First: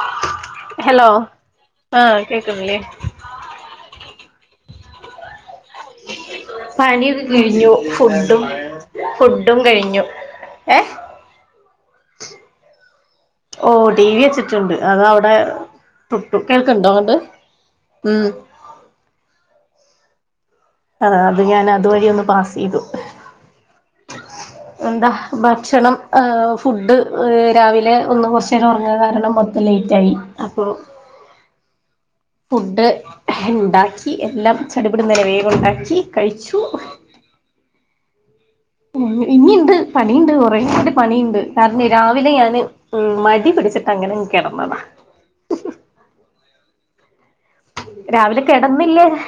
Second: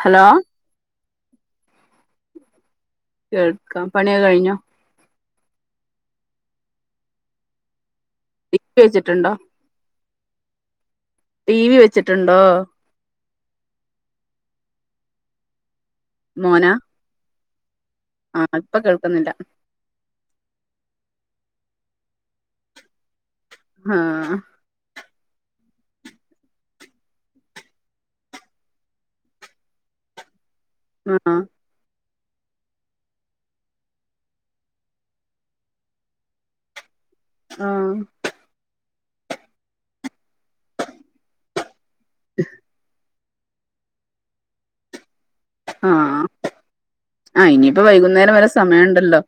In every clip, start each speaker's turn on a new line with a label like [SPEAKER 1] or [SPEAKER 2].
[SPEAKER 1] Hello
[SPEAKER 2] hello ആഹ കേക്കേ
[SPEAKER 1] കേൾക്കാം പണിയ കഴിഞ്ഞോ
[SPEAKER 2] പണിയൊക്കെ കിഴിഞ്ഞു ഫുഡഡും
[SPEAKER 1] ടി വി വെച്ചിട്ടുണ്ടോ
[SPEAKER 2] ഫുഡും കഴിഞ്ഞു ഏഹ
[SPEAKER 1] ടി വി വെച്ചിട്ടുണ്ടോ
[SPEAKER 2] ഓ ടി വി വെച്ചിട്ടുണ്ട് അത അവിടെ പുട്ടക്കൊക്ക ഉണ്ടോ അങ്ങൊണ്ട് ഉ
[SPEAKER 1] അല്പ്പം കേൾക്കുന്നില്ല
[SPEAKER 2] ആ അത് ഞാൻ അതുവഴി ഒന്ന് പാസ് ചെയ്തു
[SPEAKER 1] ആഹ
[SPEAKER 2] എന്താ ഭക്ഷണം ഫുഡ്ഡ് രാവിലെ ഒന്ന് കുറച്ച് നേരം ഉറങ്ങിയ കാരണം മൊത്തം ലേറ്റ് ആയി അപ്പൊ
[SPEAKER 1] ആഹ
[SPEAKER 2] ഫുഡ് ഇണ്ടാക്കി എല്ലാം ചടിപിടുന്നനെ വേഗം ഇണ്ടാക്കി കഴിച്ചു
[SPEAKER 1] ആഹ
[SPEAKER 2] ഇനി ഇണ്ട് പണി ഇണ്ട് കുറെേ കൂടി പണി ഇണ്ട് കാരണം രാവിലെ ഞാനെ മടി പിടിച്ചിട്ട അങ്ങനെങ്ങ് കിടന്നതാ
[SPEAKER 1] ആഹ
[SPEAKER 2] [inaudible] രാവിലെ കെടന്നില്ലേ
[SPEAKER 1] സമയമുണ്ടല്ലോ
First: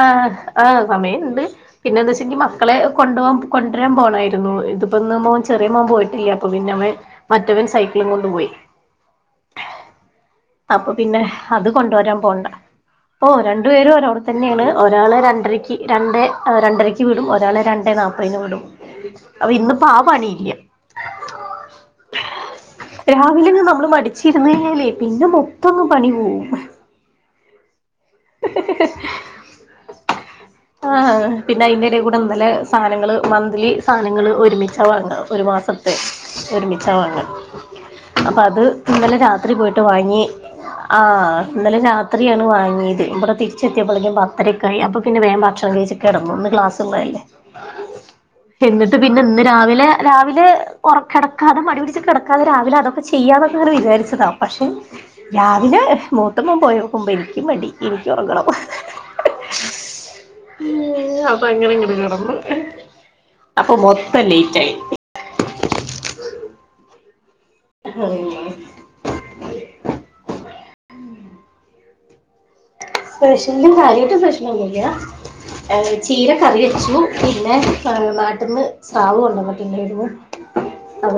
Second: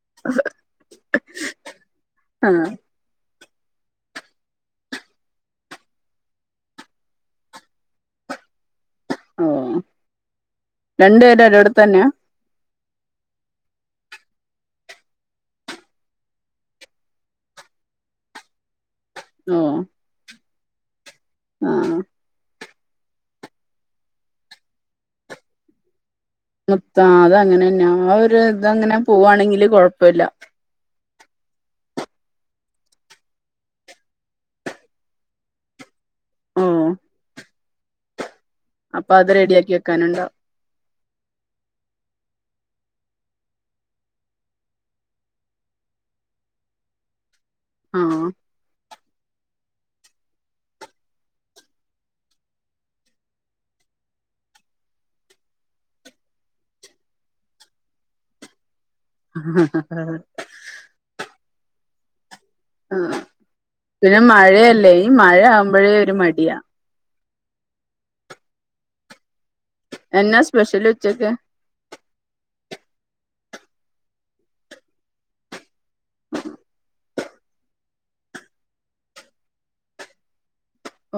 [SPEAKER 2] ആഹ് ആഹ് സമയ്ണ്ട് പിന്നെന്ത് വെച്ചെങ്കിൽ
[SPEAKER 1] ആ
[SPEAKER 2] മക്കളെ കൊണ്ട് പോകൻ കൊണ്ടുവരാൻ പോണായിരുന്നു ഇതിപ്പ ഇന്ന് മോൻ ചെറിയ മോൻ പോയിട്ടില്ല അപ്പൊ പിന്നെ അവൻ മറ്റവൻ സൈക്കിളും കൊണ്ട് പോയി
[SPEAKER 1] ഓ
[SPEAKER 2] അപ്പൊ
[SPEAKER 1] രണ്ടു
[SPEAKER 2] പിന്നെ
[SPEAKER 1] പേരും
[SPEAKER 2] അത്
[SPEAKER 1] ഒരിടത്ത് തന്നെയാ
[SPEAKER 2] കൊണ്ടോരാൻ പോണ്ട ഓഹ് രണ്ടു പേരും ഒരോടത്തെന്നെയാണ് ഒരാള് രണ്ടരക്ക് രണ്ടേ രണ്ടരക്ക് വീടും ഒരാളെ രണ്ടേ നാല്പത് പതിന് വിടും അപ്പ ഇന്ന് ഇപ്പ ആ പണില്ല
[SPEAKER 1] ആഹ്
[SPEAKER 2] രാവിലങ്ങ് നമ്മള് മടിച്ചിരുന്നു കഴിഞ്ഞാലേ പിന്നെ മൊത്തം ഒന്ന് പണി പോകും
[SPEAKER 1] മൊത്തം അത് അങ്ങനെന്നാ ആ ഒരു ഇതങ്ങനെ പോവാണെങ്കില് കൊഴപ്പില്ല
[SPEAKER 2] ആഹ പിന്നെ അതിന്റെട കൂടെ ഇന്നലെ സാനങ്ങള് മന്ത്ലി സാനങ്ങള് ഒരുമിച്ചാ വാങ്ങ ഒരു മാസം
[SPEAKER 1] ഓ
[SPEAKER 2] ഒരുമിച്ച വാങ്ങ അപ്പം അത്
[SPEAKER 1] അപ്പൊ
[SPEAKER 2] ഇന്നലെ
[SPEAKER 1] അത്
[SPEAKER 2] രാത്രി
[SPEAKER 1] റെഡിയാക്കി
[SPEAKER 2] പോയിട്ട് വാങ്ങി
[SPEAKER 1] വെക്കാനുണ്ടാവും
[SPEAKER 2] ആഹ ഇന്നലെ രാത്രിയാണ് വാങ്ങിയത് ഇവിടെ തിരിച്ചെത്തിയപ്പോളേക്കും പത്തരക്കായി അപ്പ പിന്നെ വേം ഭക്ഷണം കഴിച്ച് കിടന്നു ഇന്ന് ക്ലാസ് ഉള്ളതല്ലേ
[SPEAKER 1] ആ
[SPEAKER 2] [inaudible] എന്നിട്ട് പിന്നെ ഇന്ന് രാവിലെ രാവിലെ ഉറക്ക കിടക്കാതെ മടി പിടിച്ച്‌ കിടക്കാതെ രാവിലെ അതൊക്കെ ചെയ്യാന്ന് ഒക്കെ ഇങ്ങനെ വിചാരിച്ചതാ പക്ഷേ രാവിലെ മൂത്ത മോണ് പോയോക്കുമ്പോൾ എനിക്ക് മടി എനിക്ക് ഉറങ്ങണം
[SPEAKER 1] ആഹ്
[SPEAKER 2] അപ്പങ്ങനെ ഇങ്ങട് കിടന്നു
[SPEAKER 1] ആഹ്
[SPEAKER 2] അപ്പൊ
[SPEAKER 1] പിന്നെ
[SPEAKER 2] മൊത്തം ലേറ്റ് ആയി
[SPEAKER 1] മഴയല്ലേ ഈ മഴ ആവുമ്പോഴേ ഒരു മടിയാ
[SPEAKER 2] [unintelligible]
[SPEAKER 1] എന്നാ സ്പെഷ്യൽ ഉച്ചക്ക്
[SPEAKER 2] സ്പെഷ്യൽ കാര്യായിട്ട് സ്പെഷ്യൽ ഒന്നൂല്ല ചീര കറി വെച്ചു പിന്നെ നാട്ടിൽന്ന് സ്രാവ് കൊണ്ടന്നിട്ട്ണ്ടേരുന്നു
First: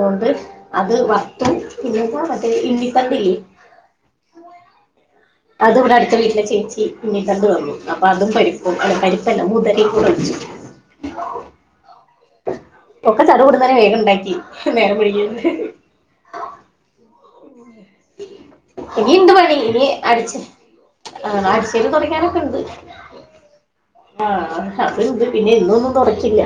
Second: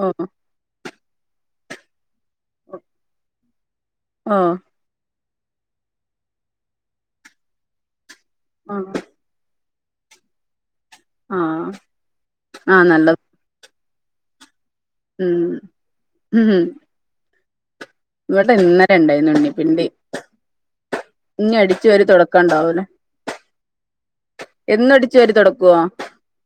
[SPEAKER 1] ഓ
[SPEAKER 2] അത് വർത്തും പിന്നെ എന്താ മറ്റേ ഇണ്ണിതണ്ടില്ലേ
[SPEAKER 1] ആഹ്
[SPEAKER 2] അത് ഇവിടെ അടുത്ത വീട്ടിലെ ചേച്ചി ഉണ്ണിതണ്ട് തന്നു അപ്പൊ അതും പരിപ്പും
[SPEAKER 1] ആ
[SPEAKER 2] അല്ല പരിപ്പല്ല മുതരേം കൂടെ വെച്ചു
[SPEAKER 1] ആഹ നല്ലത്
[SPEAKER 2] ചടുപുടുന്നനെ വേഗം ഇണ്ടാക്കി നേരം വെയ്കി
[SPEAKER 1] ഉം ഉം ഇവിടെ ഇന്നലെ
[SPEAKER 2] ഇനീ ഇണ്ട്
[SPEAKER 1] ഉണ്ടായിരുന്നു
[SPEAKER 2] പണി ഇനി
[SPEAKER 1] ഉണ്ണിപ്പിണ്ടി
[SPEAKER 2] അടിച് ആഹ്
[SPEAKER 1] ഇനി
[SPEAKER 2] അടിച്ചേരി
[SPEAKER 1] അടിച്ചു വാരി
[SPEAKER 2] തുടയ്ക്കാനൊക്കെ
[SPEAKER 1] തൊടക്കാൻ
[SPEAKER 2] ഇണ്ട്
[SPEAKER 1] ഉണ്ടാവൂല
[SPEAKER 2] ആഹ്
[SPEAKER 1] എന്നും
[SPEAKER 2] അത്
[SPEAKER 1] അടിച്ചു
[SPEAKER 2] ഇണ്ട്
[SPEAKER 1] വാരി
[SPEAKER 2] പിന്നെ
[SPEAKER 1] തൊടക്കോ
[SPEAKER 2] ഇന്നൊന്നും തുടക്കില്ല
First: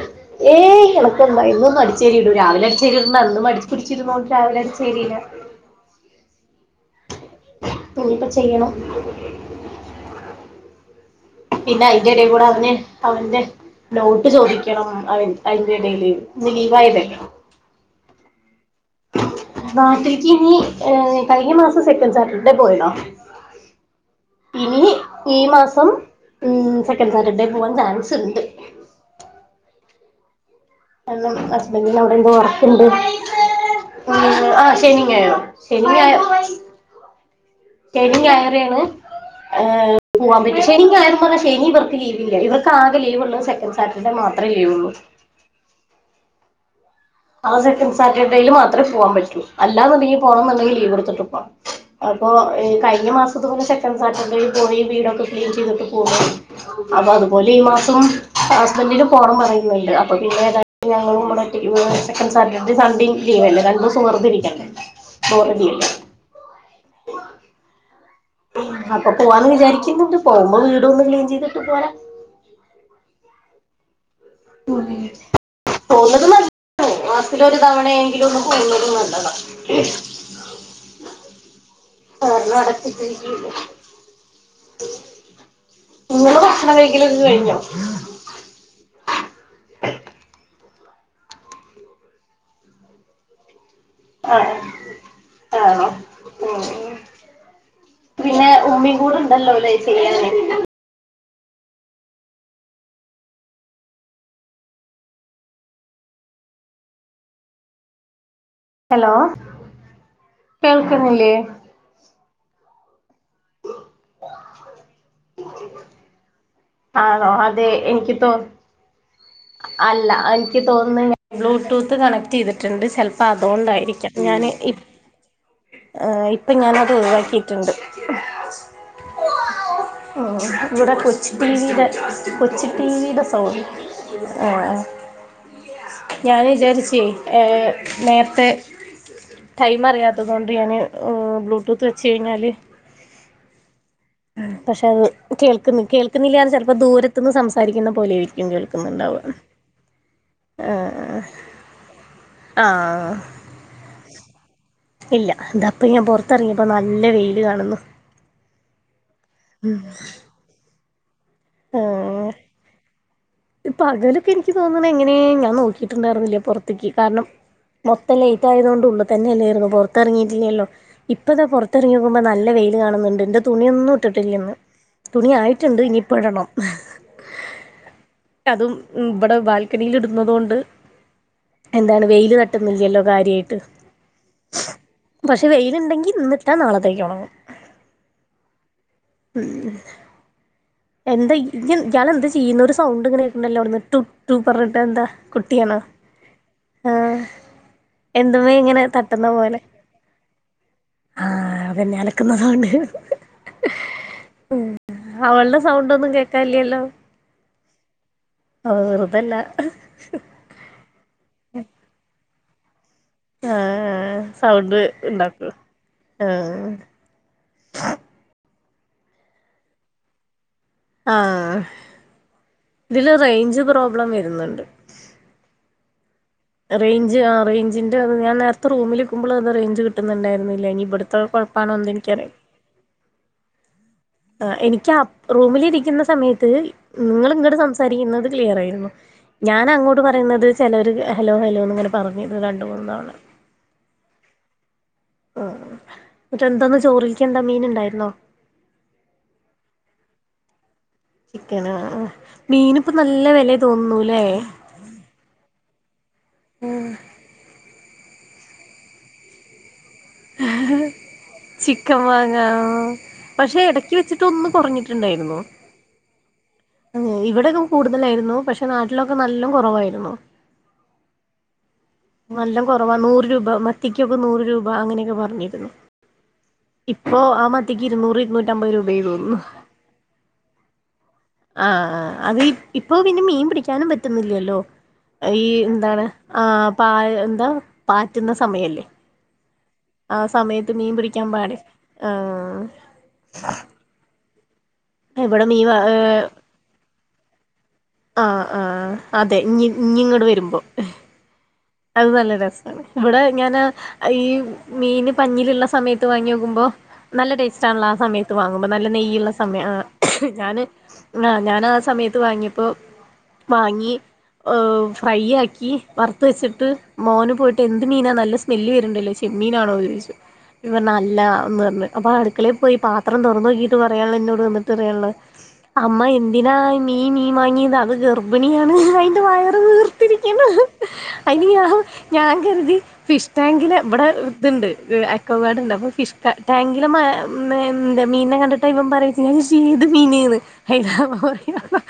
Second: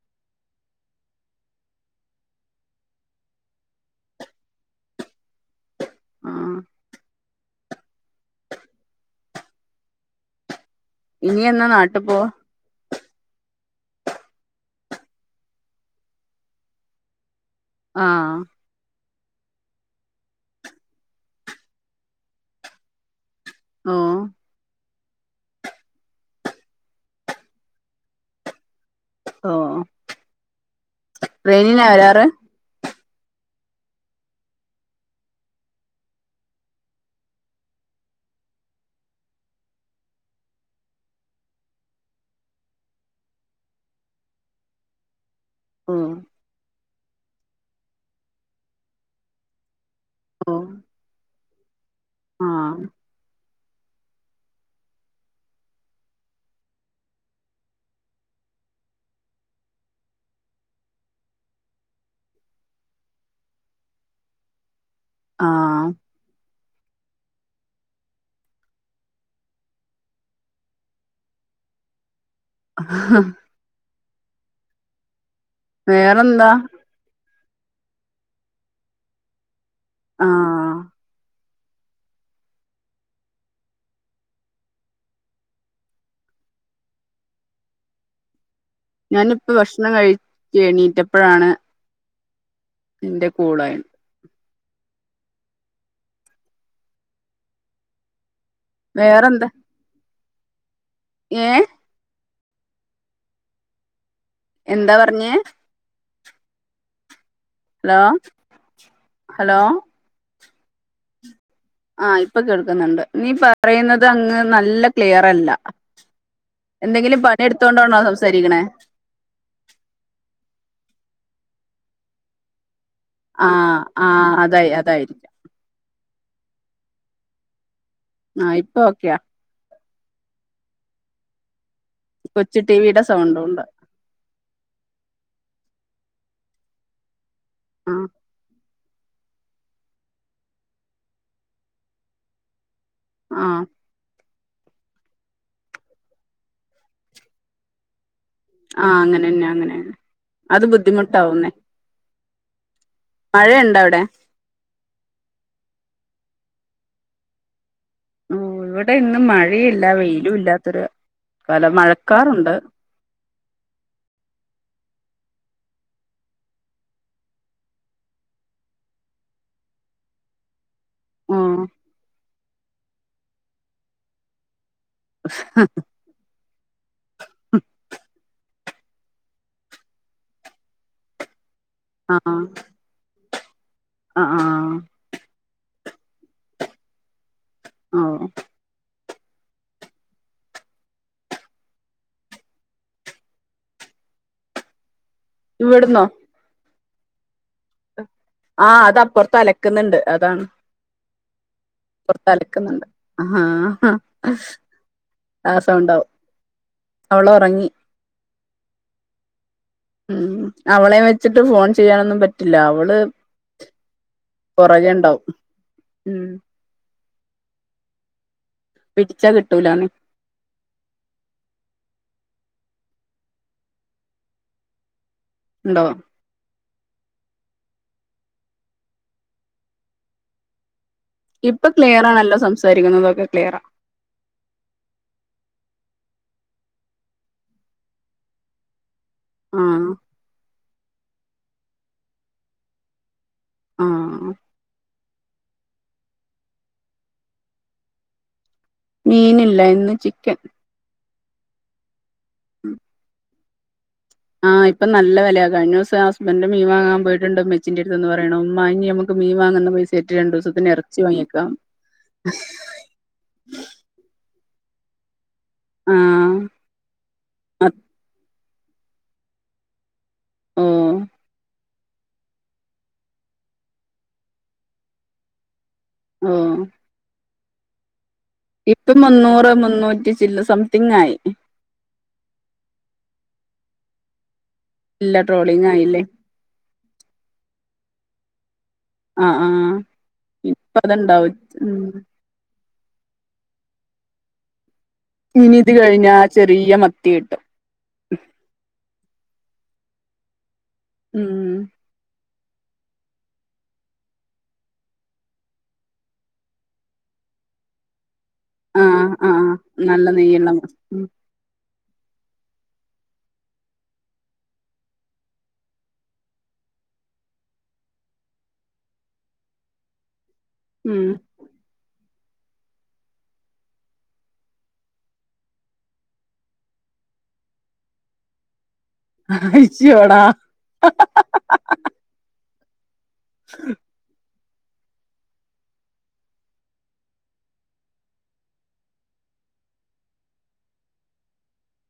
[SPEAKER 2] ഏയ് അണക്കെന്താ എന്നെന്നും അടിച്ചേരി ഇടൂ രാവിലെ അടിച്ചേരിടുന്ന അന്ന് മടി പിടിച്ചിരുന്നോണ്ട് രാവിലെ അടിച്ചേരീല്ല
[SPEAKER 1] ആഹ്
[SPEAKER 2] ഇനിയിപ്പം ചെയ്യണം
[SPEAKER 1] ഇനി എന്നാ
[SPEAKER 2] പിന്നെ
[SPEAKER 1] നാട്ടി
[SPEAKER 2] അയിന്റെ എടെ
[SPEAKER 1] പോവാ
[SPEAKER 2] കൂട അവന് അവന്റെ നോട്ട് ചോദിക്കണം അവന്റെ അതിന്റെ ഇടേല് ഇന്ന് ലീവായതല്ലെ
[SPEAKER 1] ആഹ്
[SPEAKER 2] നാട്ടില്ക്ക് ഇനി ഏഹ് കഴിഞ്ഞ മാസം സെക്കൻഡ് സാറ്റർഡേ പോയതാ
[SPEAKER 1] ആഹ്
[SPEAKER 2] ഇനി ഈ മാസം സെക്കൻഡ് സാറ്റർഡേ പോകാൻ ചാൻസ് ണ്ട്
[SPEAKER 1] ആഹ്
[SPEAKER 2] കാരണം ഹസ്ബന്റിന് അവിടെന്തോ വർക്കുണ്ട് ഉം ആഹ് ശനിം ഞായറും ശനിയും ഞായറും ആണ് പോകാൻ പറ്റും ശനി ഞായറും പറഞ്ഞാല് ശനി ഇവർക്ക് ലീവില്ല ഇവർക്ക് ആകെ ലീവ്ള്ള സെക്കൻസ് സാറ്റർഡേ മാത്രെ ലീവ്ള്ളൂ
[SPEAKER 1] ആഹ്
[SPEAKER 2] ആഹ് സെക്കൻ് സാറ്റർഡേയിയില് മാത്രമേ പോവാൻ പറ്റുള്ളൂ അല്ലാ എന്നുണ്ടെങ്കിൽ പോകണം
[SPEAKER 1] ഓഹ്
[SPEAKER 2] എന്നുണ്ടെങ്കിൽ ലീവ് എടുത്തിട്ട് പോകണം അപ്പൊ
[SPEAKER 1] ആഹ്
[SPEAKER 2] കഴിഞ്ഞ മാസം പോലെ സെക്കൻഡ് സാറ്റർഡേയിൽ പോയി വീടൊക്കെ ക്ലീൻ ചെയ്തിട്ട് പോ അപ്പൊ അതുപോലെ ഈ മാസം ഹസ്ബന്ഡില് പോണം പറയുന്നുണ്ട് അപ്പൊ പിന്നെ ത എല്ലാം കൂടി ഒറ്റക്ക് സെക്കന്റ്‌ സാറ്റർഡേ സണ്ടേയും ലീവല്ല രണ്ട് ദിവസം വറതെ ഇരിക്കണ്ടെ ബോർ അടി അല്ല
[SPEAKER 1] ആഹ്
[SPEAKER 2] അപ്പൊ പോവാന്ന് വിചാരിക്കുന്നുണ്ട് പോകുമ്പോ വീട് ഒന്ന് ക്ലീൻ ചെയ്തിട്ട് പോര
[SPEAKER 1] ആഹ്
[SPEAKER 2] തോന്നത്
[SPEAKER 1] വേറെന്താ
[SPEAKER 2] മാസത്തിലൊരു തവണയെങ്കിലും ഒന്ന് പോയി വരുന്നത് നല്ലത
[SPEAKER 1] ആഹ്
[SPEAKER 2] കാരണം അടച്ചിട്ടിരിക്കല്ല നിങ്ങൾ ഭക്ഷണം കഴക്കല ഒക്കെ കഴിഞ്ഞൊ
[SPEAKER 1] ഞാനിപ്പ ഭക്ഷണം കഴിച്ച് എണീറ്റപ്പോഴാണ് എന്റെ കൂളായണ്
[SPEAKER 2] ആഹ് ആഹ് ഉം പിന്നെ ഉമ്മീ കൂടെ
[SPEAKER 1] വേറെന്താ
[SPEAKER 2] ഉണ്ടല്ലോ അല്ലെ ചെയ്യാൻ
[SPEAKER 1] ഏഹ് എന്താ പറഞ്ഞ ഹലോ
[SPEAKER 2] ഹലോ കേൾക്കുന്നില്ലേ
[SPEAKER 1] ആഹ് ഇപ്പൊ കേൾക്കുന്നുണ്ട് നീ പറയുന്നത് അങ്ങ് നല്ല ക്ലിയർല്ല എന്തെങ്കിലും
[SPEAKER 2] ആണോ
[SPEAKER 1] പണി
[SPEAKER 2] അതെ
[SPEAKER 1] എടുത്തോണ്ടണോ
[SPEAKER 2] എനിക്ക് തോ
[SPEAKER 1] സംസാരിക്കണേ
[SPEAKER 2] അല്ല എനിക്ക് തോന്നുന്നു ഞാൻ ബ്ലൂടൂത്ത് കണക്ട് ചെയ്തിട്ടുണ്ട് ചെ പ്പ
[SPEAKER 1] ആഹ്
[SPEAKER 2] അതുകൊണ്ടായിരിക്കാം
[SPEAKER 1] ആഹ്
[SPEAKER 2] ഞാന്
[SPEAKER 1] അതായി അതായിരിക്കും
[SPEAKER 2] ഇപ്പൊ ഞാനത് ഒഴിവാക്കി റ്റണ്ട്
[SPEAKER 1] ആഹ് ഇപ്പ ഓക്കെയ
[SPEAKER 2] ഇവിടെ കൊച്ച ടിവുടെ
[SPEAKER 1] കൊച്ചു
[SPEAKER 2] കൊച്ചി
[SPEAKER 1] ടിവിയുടെ
[SPEAKER 2] ടിവുടെ
[SPEAKER 1] സൗണ്ടും
[SPEAKER 2] സൗൺ
[SPEAKER 1] ഉണ്ട്
[SPEAKER 2] ആഹ് ആഹ് ഞൻ വിചാരിച്ച ഏഹ്
[SPEAKER 1] ആഹ്
[SPEAKER 2] നേരത്തെ ടൈം അറിയാത്തത് കൊണ്ട് ഞാന് ബ്ലൂടൂത്ത് വെച്ച് കഴിഞ്ഞാല്
[SPEAKER 1] ആഹ്
[SPEAKER 2] പക്ഷെ അത് കേൾക്കുന്ന കേൾക്കുന്നില്ലാണ് ചിലപ്പോ ദൂരത്തുന്ന് സംസാരിക്കുന്ന പോലെരിക്കും
[SPEAKER 1] ആഹ് അങ്ങനെന്നെ അങ്ങനെയന്നെ അത്
[SPEAKER 2] ആഹ്
[SPEAKER 1] ബുദ്ധിമുട്ടാവുന്നേ
[SPEAKER 2] ആഹ്
[SPEAKER 1] മഴയുണ്ടൊ അവിടെ
[SPEAKER 2] ഇല്ല ഇത അപ്പം ഞാൻ പുറത്തിറങ്ങിയപ്പോൾ നല്ല വെയില് കാണുന്നു
[SPEAKER 1] ഇവിടെ ഇന്നും മഴയല്ല വെയിലും ഇല്ലാത്തൊരു കാലം മഴക്കാറുണ്ട്
[SPEAKER 2] ഇപ്പ പകലൊക്കെ എനിക്ക് തോന്നണ എങ്ങനെ ഞാൻ നോക്കിയിട്ടുണ്ടായിരുന്നില്ലേ പുറത്തേക്ക് കാരണം മൊത്തം ലേറ്റ് ആയത കൊണ്ട് ഉള്ള തന്നെയല്ലോയിരുന്നു പുറത്തിറങ്ങിയിട്ടില്ലല്ലോ ഇപ്പ ഇതാ
[SPEAKER 1] ഓഹ്
[SPEAKER 2] പുറത്തിറങ്ങിക്കുമ്പോ നല്ല വെയിയില് കാണുന്നുണ്ട് എന്റെ തുണിയൊന്നും ഇട്ടിട്ടില്ലന്ന് തുണി ആയിട്ടുണ്ട് ഇനിപ്പ ഇടണം അതും ഇവിടെ ബാൽക്കണിൽ ഇടുന്നത് കൊണ്ട് എന്താണ് വെയില് തട്ടുന്നില്ലല്ലോ കാര്യമായിട്ട്
[SPEAKER 1] അ ആഹ്
[SPEAKER 2] പക്ഷെ വെയിലുണ്ടങ്കിൽ ഇന്നിട്ടാം നാളത്തേക്ക് ഉണങ്ങും
[SPEAKER 1] ഓ
[SPEAKER 2] ഉം എന്താ ഇയ് താൻ എന്ത ചെയ്യുന്നൊ ഒരു സൗണ്ട് ഇങ്ങനെ കേക്ക്ണ്ടല്ലോവിട്ന്നു ടു ടു പറഞ്ഞിട്ട് എന്താ കുട്ടിയണോ
[SPEAKER 1] ഇവിടുന്നോ
[SPEAKER 2] ആഹ് എന്തവേ ഇങ്ങനെ
[SPEAKER 1] ആഹ് അത്
[SPEAKER 2] തട്ടുന്ന
[SPEAKER 1] അപ്പുറത്ത്
[SPEAKER 2] പോലെ
[SPEAKER 1] അലക്കുന്നുണ്ട് അതാണ്
[SPEAKER 2] ആഹ അതന്നെ
[SPEAKER 1] അപ്പുറത്ത്
[SPEAKER 2] അലക്കുന്ന സൗണ്ട്
[SPEAKER 1] അലക്കുന്നുണ്ട് ആഹ് ആ
[SPEAKER 2] അവള സൗണ്ട്
[SPEAKER 1] സൗണ്ടാവും
[SPEAKER 2] ഒന്നും കേക്കാനില്ലല്ലോ
[SPEAKER 1] അവള് ഉറങ്ങി
[SPEAKER 2] ഓ വെറുതല്ല
[SPEAKER 1] ഉം അവളെ വെച്ചിട്ട് ഫോൺ ചെയ്യാനൊന്നും പറ്റില്ല അവള്
[SPEAKER 2] ആഹ് സൗണ്ട്
[SPEAKER 1] പുറകേ ഉണ്ടാവും
[SPEAKER 2] ഇണ്ടാക്കും
[SPEAKER 1] ഉം
[SPEAKER 2] ആഹ്
[SPEAKER 1] പിടിച്ചാ കിട്ടൂലാണ്
[SPEAKER 2] ആഹ് ഇതില് റേഞ്ച് പ്രോബ്ലം വരുന്നുണ്ട്
[SPEAKER 1] ഉണ്ടോ
[SPEAKER 2] റേഞ്ച് ആഹ് റേഞ്ചിന്റെ അത് ഞാൻ നേരത്തെ റൂമിൽ നിക്ക്മ്പോ അത് റേഞ്ച് കിട്ടുന്നുണ്ടായിരുന്നില്ല ഇനി ഇവിടു
[SPEAKER 1] ഇപ്പൊ ക്ലിയറാണല്ലോ സംസാരിക്കുന്നുന്നത്ക്കെ ക്ലിയറാ
[SPEAKER 2] ആഹ് എനിക്ക് റൂമിലിരിക്കുന്ന സമയത്ത് ഇങ്ങൾ ഇങ്ങട് സംസാരിക്കുന്നത് ക്ലിയർ ആയിരുന്നു ഞാൻ
[SPEAKER 1] ആഹ്
[SPEAKER 2] അങ്ങോട്ട് പറയുന്നത് ചിലവർ ഹലോ ഹലോന്ന്ങ്ങനെ പറഞ്ഞത് രണ്ട് മൂന്ന് തവണ
[SPEAKER 1] ആഹ്
[SPEAKER 2] ആഹ് എന്തോന്ന് ചോറിൽക്ക് എന്താ മീൻ ഉണ്ടായിരുന്നോ
[SPEAKER 1] മീനില്ല ഇന്ന് ചിക്കൻ
[SPEAKER 2] ചിക്കൻ ആഹ് മീനി ഇപ്പ നല്ല വില തോന്നൂല്ലേ
[SPEAKER 1] ആഹ് ഇപ്പ നല്ല വിലയ കഴിഞ്ഞ ദിവസം ഹസ്ബൻഡ് മീൻ വങ്ങാൻ പോയിട്ടുണ്ട് എന്റെ അടുത്ത്ന്ന് പറയണു ഉമ്മ നമുക്ക് മീൻ വാങ്ങുന്ന പൈസ രണ്ടു ദിവസത്തിന് ഇറച്ചി വാങ്ങിക്കാം
[SPEAKER 2] ചിക്കൻ ഇടയ്ക്ക് വെച്ചിട്ടൊന്ന് കുറഞ്ഞിട്ടുണ്ടായിരുന്നു
[SPEAKER 1] ആഹ്
[SPEAKER 2] ആഹ് ഇവിടെയൊക്കെ
[SPEAKER 1] അത്
[SPEAKER 2] കൂടുതലായിരുന്നു പക്ഷെ നാട്ടിലൊക്കെ നല്ല കുറവായിരുന്നു
[SPEAKER 1] ഉം
[SPEAKER 2] നല്ല കുറവാ നൂറ് രൂപ മത്തിക്കൊക്കെ നൂറ് രൂപ അങ്ങനെയൊക്കെ പറഞ്ഞിരുന്നു
[SPEAKER 1] ആഹ്
[SPEAKER 2] ഇപ്പൊ ആ മത്തിക്ക് ഇരുന്നൂറ് ഇരുന്നൂറ്
[SPEAKER 1] ഇപ്പ മുന്നൂറ് മുന്നൂറ്റി ചില്ല സംതിങ് ആയി
[SPEAKER 2] ആഹ് ആഹ് അത് ഇപ്പൊ പിന്നെ മീൻ പിടിക്കാനും പറ്റുന്നില്ലല്ലോ
[SPEAKER 1] ഇല്ല
[SPEAKER 2] ഈ
[SPEAKER 1] ട്രോളിങ് ആയില്ലേ
[SPEAKER 2] എന്താണ് ആഹ് പാ എന്താ പാറ്റുന്ന സമയല്ലേ
[SPEAKER 1] ആഹ് ആഹ്
[SPEAKER 2] ആഹ്
[SPEAKER 1] ഇപ്പ
[SPEAKER 2] സമയത്ത് മീൻ പിടിക്കാൻ
[SPEAKER 1] അത്ണ്ടാവും
[SPEAKER 2] പാടില്ല
[SPEAKER 1] ഉം
[SPEAKER 2] ആഹ് ഇവിടെ
[SPEAKER 1] ഇനി
[SPEAKER 2] മീൻ
[SPEAKER 1] ഇത്
[SPEAKER 2] ആഹ്
[SPEAKER 1] കഴിഞ്ഞ ചെറിയ മത്തി കിട്ടും
[SPEAKER 2] ആഹ് ആഹ് അതെ ഞ്ഞി ഇഞ്ഞി ഇങ്ങട് വരുമ്പം
[SPEAKER 1] ഉം
[SPEAKER 2] അത് നല്ല രസ ഇവിടെ ഞാന് ഈ മീന് പഞ്ഞിലുള്ള സമയത്ത് വാങ്ങിക്കുമ്പോ നല്ല ടേസ്റ്റ് ആണല്ലോ ആ സമയ ത്ത് വാങ്ങുമ്പോ നല്ല
[SPEAKER 1] ആഹ്
[SPEAKER 2] നെയ്യുള്ള
[SPEAKER 1] ആഹ്
[SPEAKER 2] സമയ
[SPEAKER 1] നല്ല
[SPEAKER 2] ആഹ്
[SPEAKER 1] നെയ്യുള്ള
[SPEAKER 2] ഞാന്
[SPEAKER 1] മത്തി ഉം
[SPEAKER 2] ആ ഞാനാ ആ സമയത്ത് വാങ്ങിയ ഇപ്പോൾ വാങ്ങി ഫ്രൈ ആക്കി വറുത്ത് വെച്ച് ട്ട് മോന് പോയിട്ട് എന്ത് മീനാ നല്ല സ്മെല്ല് വരണ്ടല്ലോ ചെമ്മീനാണോ ചോദിച്ചു ഞാൻ പറഞ്ഞു
[SPEAKER 1] ഉം
[SPEAKER 2] അല്ല ന്ന്റ്ഞ്ഞ് അപ്പൊ അടുക്കളേ പോയി പാത്രം തൊറന്നോക്കിട്ട് പറയാനുള്ളോ എന്നോട് വന്നിട്ട്റയാനുള്ള അമ്മ എന്തിനാ ഈ മീൻ മീൻ വാങ്ങിയത് അത് ഗർഭിണിയാണ് അയി ന്റെ വയറ്
[SPEAKER 1] അയ്യോടാ
[SPEAKER 2] വീർത്തിരിക്കണ് [unintelligible] ഞാൻ കരുതി ഫിഷ് ടാങ്കില് ഇവ്ടെ ത്ണ്ട് ഈ അക്കോ ഗാർഡ്ണ്ട് അപ്പ ഫിഷ് ടാ ടാങ്കില മ മി ദ് മീൻനകണ്ട് അപ്പ ഇവൻ പറയ [unintelligible] ഞാൻ ചോയിച്ച് ഏത് മീന് ന്ന് അതിന് അവൻ പറയുവാ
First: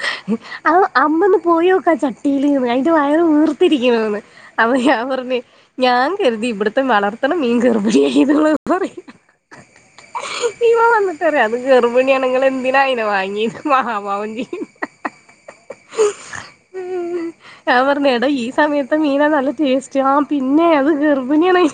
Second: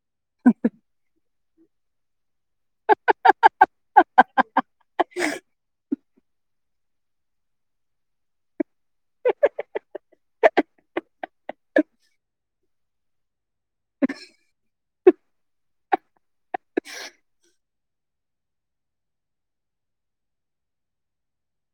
[SPEAKER 2] അത് അമ്മ ഒന്ന് പോയോക്ക് ആ ചട്ടില് ന്ന് അയിന്റെ വയറ് വീർത്തിരിക്കുന്നു ന്ന് അപ്പ ഞാൻ പറഞ്ഞ് ഞാൻ കരുതി ഇവിടുത്തെ വളർത്തണ മീൻ ഗർഭണി ആയെന്ന് [unintelligible] [unintelligible] അന്നിട്ടറയും അത് ഗർഭിണിയാണ് ഇങ്ങള് എന്തിനാ അയിനെ വാങ്ങീത് മഹാപാവം ചെയ്യന്ന [unintelligible] ഞാൻ പറഞ്ഞേ ടാ ഈ സമയത്തെ മീനാ നല്ല ടേസ്റ്റ് ആ പിന്നെ അത് ഗർഭിണിയാണയി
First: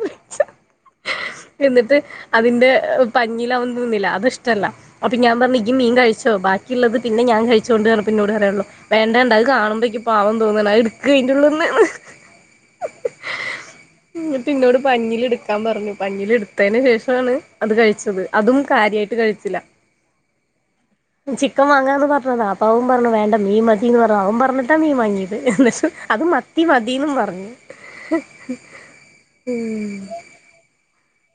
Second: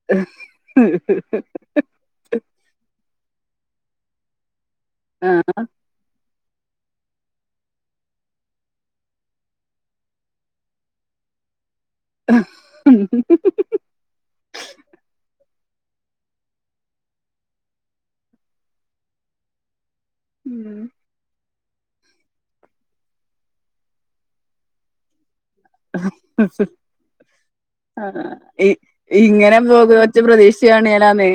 [SPEAKER 1] [unintelligible]
[SPEAKER 2] എന്നിട്ട് അതിന്റെ പഞ്ഞില അവൻ തിന്നില്ല അത് ഇഷ്ടല്ല. അപ്പം ഞാൻ
[SPEAKER 1] ആഹ്
[SPEAKER 2] പറഞ്ഞ് ഇയ്യ് മീൻ കഴിച്ചോ ബാ ക്കിള്ളത് പിന്നെ ഞാൻ കഴിച്ചോണ്ട് [unintelligible] ന്നോട് പറയാനു വേണ്ട ണ്ട അത് കാണുമ്പോനിക്ക് പാവം തോന്നുന്നു അത്ട്കഴിന്റള്ളുന്നു [unintelligible]
[SPEAKER 1] [unintelligible]
[SPEAKER 2] എന്നോട് പഞ്ഞില് എടുക്കാൻ പറഞ്ഞു പഞ്ഞില് എടുത്തയിന് ശേഷാണ് അത് കഴിച്ചത് അതും കാര്യായിട്ട് കഴിച്ചില്ല.
[SPEAKER 1] ഉം
[SPEAKER 2] [inaudible] ചിക്കൻ വാങ്ങാന്ന് പറഞ്ഞതാ അപ്പവൻ പറഞ്ഞു വേണ്ട മീൻ മതിന്ന് പറ അവൻ പറഞ്ഞിട്ടാ മീൻ വാങ്ങിയത് എന്നിട്ട് അത് മ
[SPEAKER 1] മ്ഹ് ആ ഇ ഇങ്ങനെ പോകോച് പ്രദേശ്യാണെലാന്നെ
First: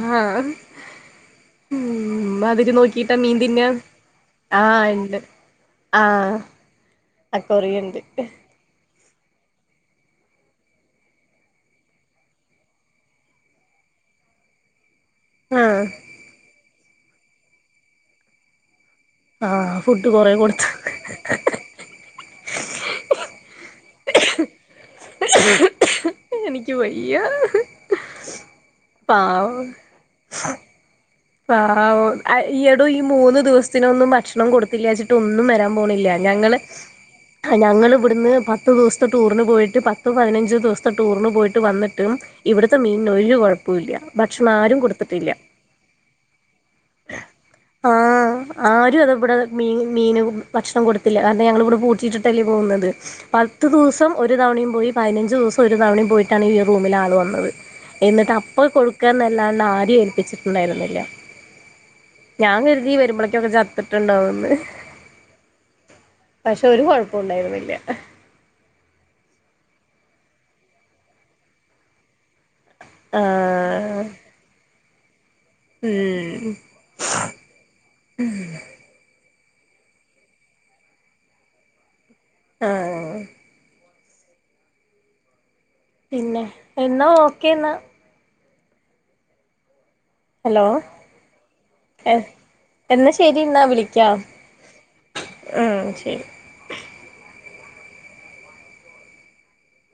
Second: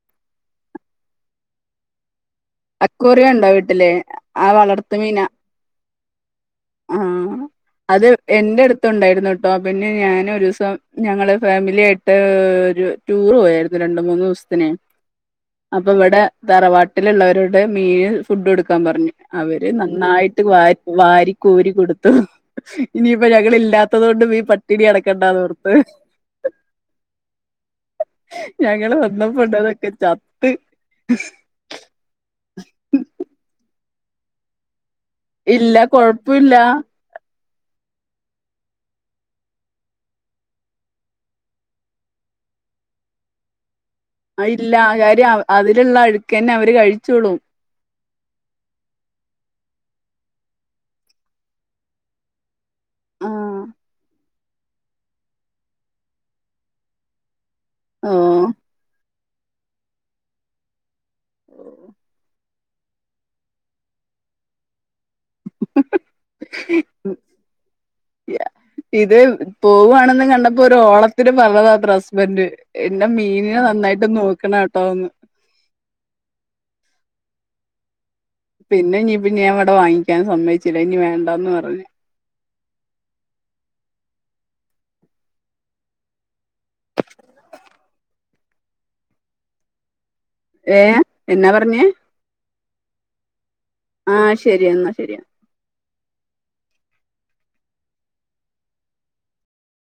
[SPEAKER 2] ഹാഹ് മ്മതി ത് നോക്കിട്ടാ
[SPEAKER 1] അക്വേറിയം ഉണ്ടോ
[SPEAKER 2] മീന്തിന്നാ
[SPEAKER 1] വീട്ടില് ആ വളർത്ത്
[SPEAKER 2] ആഹ്ണ്ട് ആ
[SPEAKER 1] മ് അത് എന്റെടു ത്തുണ്ടായിരുന്നുട്ടോ പിന്നെ ഞാൻ ഒരുസം ഞങ്ങള് ഫാമില്യായിട്ട് ഒരു ടൂറ് പോയായിരുന്നു രണ്ട്മൂന്നോസത്തിനെ
[SPEAKER 2] ആഹ്
[SPEAKER 1] അപ്പൊ ഇവിടെ തറവാട്ടിലുള്ളവരുടെ മീന് ഫുഡ് എടുക്കാൻ പറഞ്ഞു. അവര്
[SPEAKER 2] ആഹ് ഫുഡ് കൊറേ
[SPEAKER 1] നന്നായിട്ട്
[SPEAKER 2] കൊടുത്ത്
[SPEAKER 1] വാര് വാരിക്കോരി കൊടുത്തു ഇനിയിപ്പ ഞങ്ങൾ ഇല്ലാത്തത്കൊണ്ട് ഈ പട്ടിണി അട കണ്ടാന്നോർത്ത്
[SPEAKER 2] എനിക്ക് വയ്യ
[SPEAKER 1] [unintelligible] ഞങ്ങള്
[SPEAKER 2] പാവം
[SPEAKER 1] വന്നപ്പോണ്ടതൊക്കെ ചത്ത്. [inaudible]
[SPEAKER 2] പാവോ ആ എടോ ഈ മൂന്ന് ദിവസത്തിനൊന്നും ഭക്ഷണം കൊടുത്തില്ലച്ചിട് ട്ടൊന്നും വരാൻ
[SPEAKER 1] ഇല്ല
[SPEAKER 2] പോണില്ല
[SPEAKER 1] കൊഴപ്പല്ല
[SPEAKER 2] ഞങ്ങള് ഞങ്ങൾവിടുന്ന് പത്ത് ദിവ്സത്തെ ടൂറിന് പോയിട്ട് പത്ത് പതിനഞ്ച് ദിവ്സത്തെ ടൂറിന് പോയിട്ട് വന്നിട്ടും ഇവിടത്തെ മീനൊരു കൊഴപ്പോല്ല്യാ
[SPEAKER 1] ആ ഇല്ല കാര്യം അവ് അതിലുള്ളഴുക്കെന്നെ അവര് കഴിച്ചോളും.
[SPEAKER 2] ആഹ് ആ ആരും അതിവിടെ മീന് മീന് ഭക്ഷണം കൊടുത്തില്ല കാരണം ഞങ്ങളിവിടെ പൂട്ടിട്ടിട്ടല്ലേ പോകുന്നത്.
[SPEAKER 1] ആഹ്
[SPEAKER 2] പത്ത് ദിവസം ഒരു തവണയും പോയി പയിനഞ്ച് ദിവസം ഒരു തവണയും പോയിട്ടാണ് ഈ റൂമിൽ ആള് വന്നത്. എന്നിട്ട്
[SPEAKER 1] ഓഹ്
[SPEAKER 2] അപ്പ കൊടുക്കന്നല്ലാണ്ടാര്യേം ഏൽപ്പിച്ചിട്ടുണ്ടായിരുന്നില്ല്യ. ഞാൻ കരുതി വരുമ്പോളക്കെ അത് ചത്തിട്ടുണ്ടാവന്ന്. പഷെ ഒരു കൊഴപ്പോണ്ടായിരുന്നില്ല.
[SPEAKER 1] [unintelligible] ഇത് പോവാണെന്ന് കണ്ടപ്പോ ഒരു ഓളത്തിന് പറഞ്ഞതാത്ര ഹസ്ബൻഡ്. എന്റെ മീനിനെ
[SPEAKER 2] ആഹ്
[SPEAKER 1] നന്നായിട്ട് നോക്കണട്ടോന്ന്.
[SPEAKER 2] മ്
[SPEAKER 1] പിന്നെ ഇനിയിപ്പ ഞാൻ ഇവടെ വാങ്ങിക്കാൻ സമ്മയിച്ചില്ല ഇനി വേണ്ടന്ന് പറഞ്ഞു.
[SPEAKER 2] ആഹ് പിന്നെ എന്നാ ഓക്കേന്നാ ഹലോ
[SPEAKER 1] ഏഹ് എന്നാ പറഞ്ഞേ
[SPEAKER 2] എന്നാ ശരി ന്നാ വിളി
[SPEAKER 1] ആ ശരിന്നാ ശരിയന്ന
[SPEAKER 2] ആ ശരി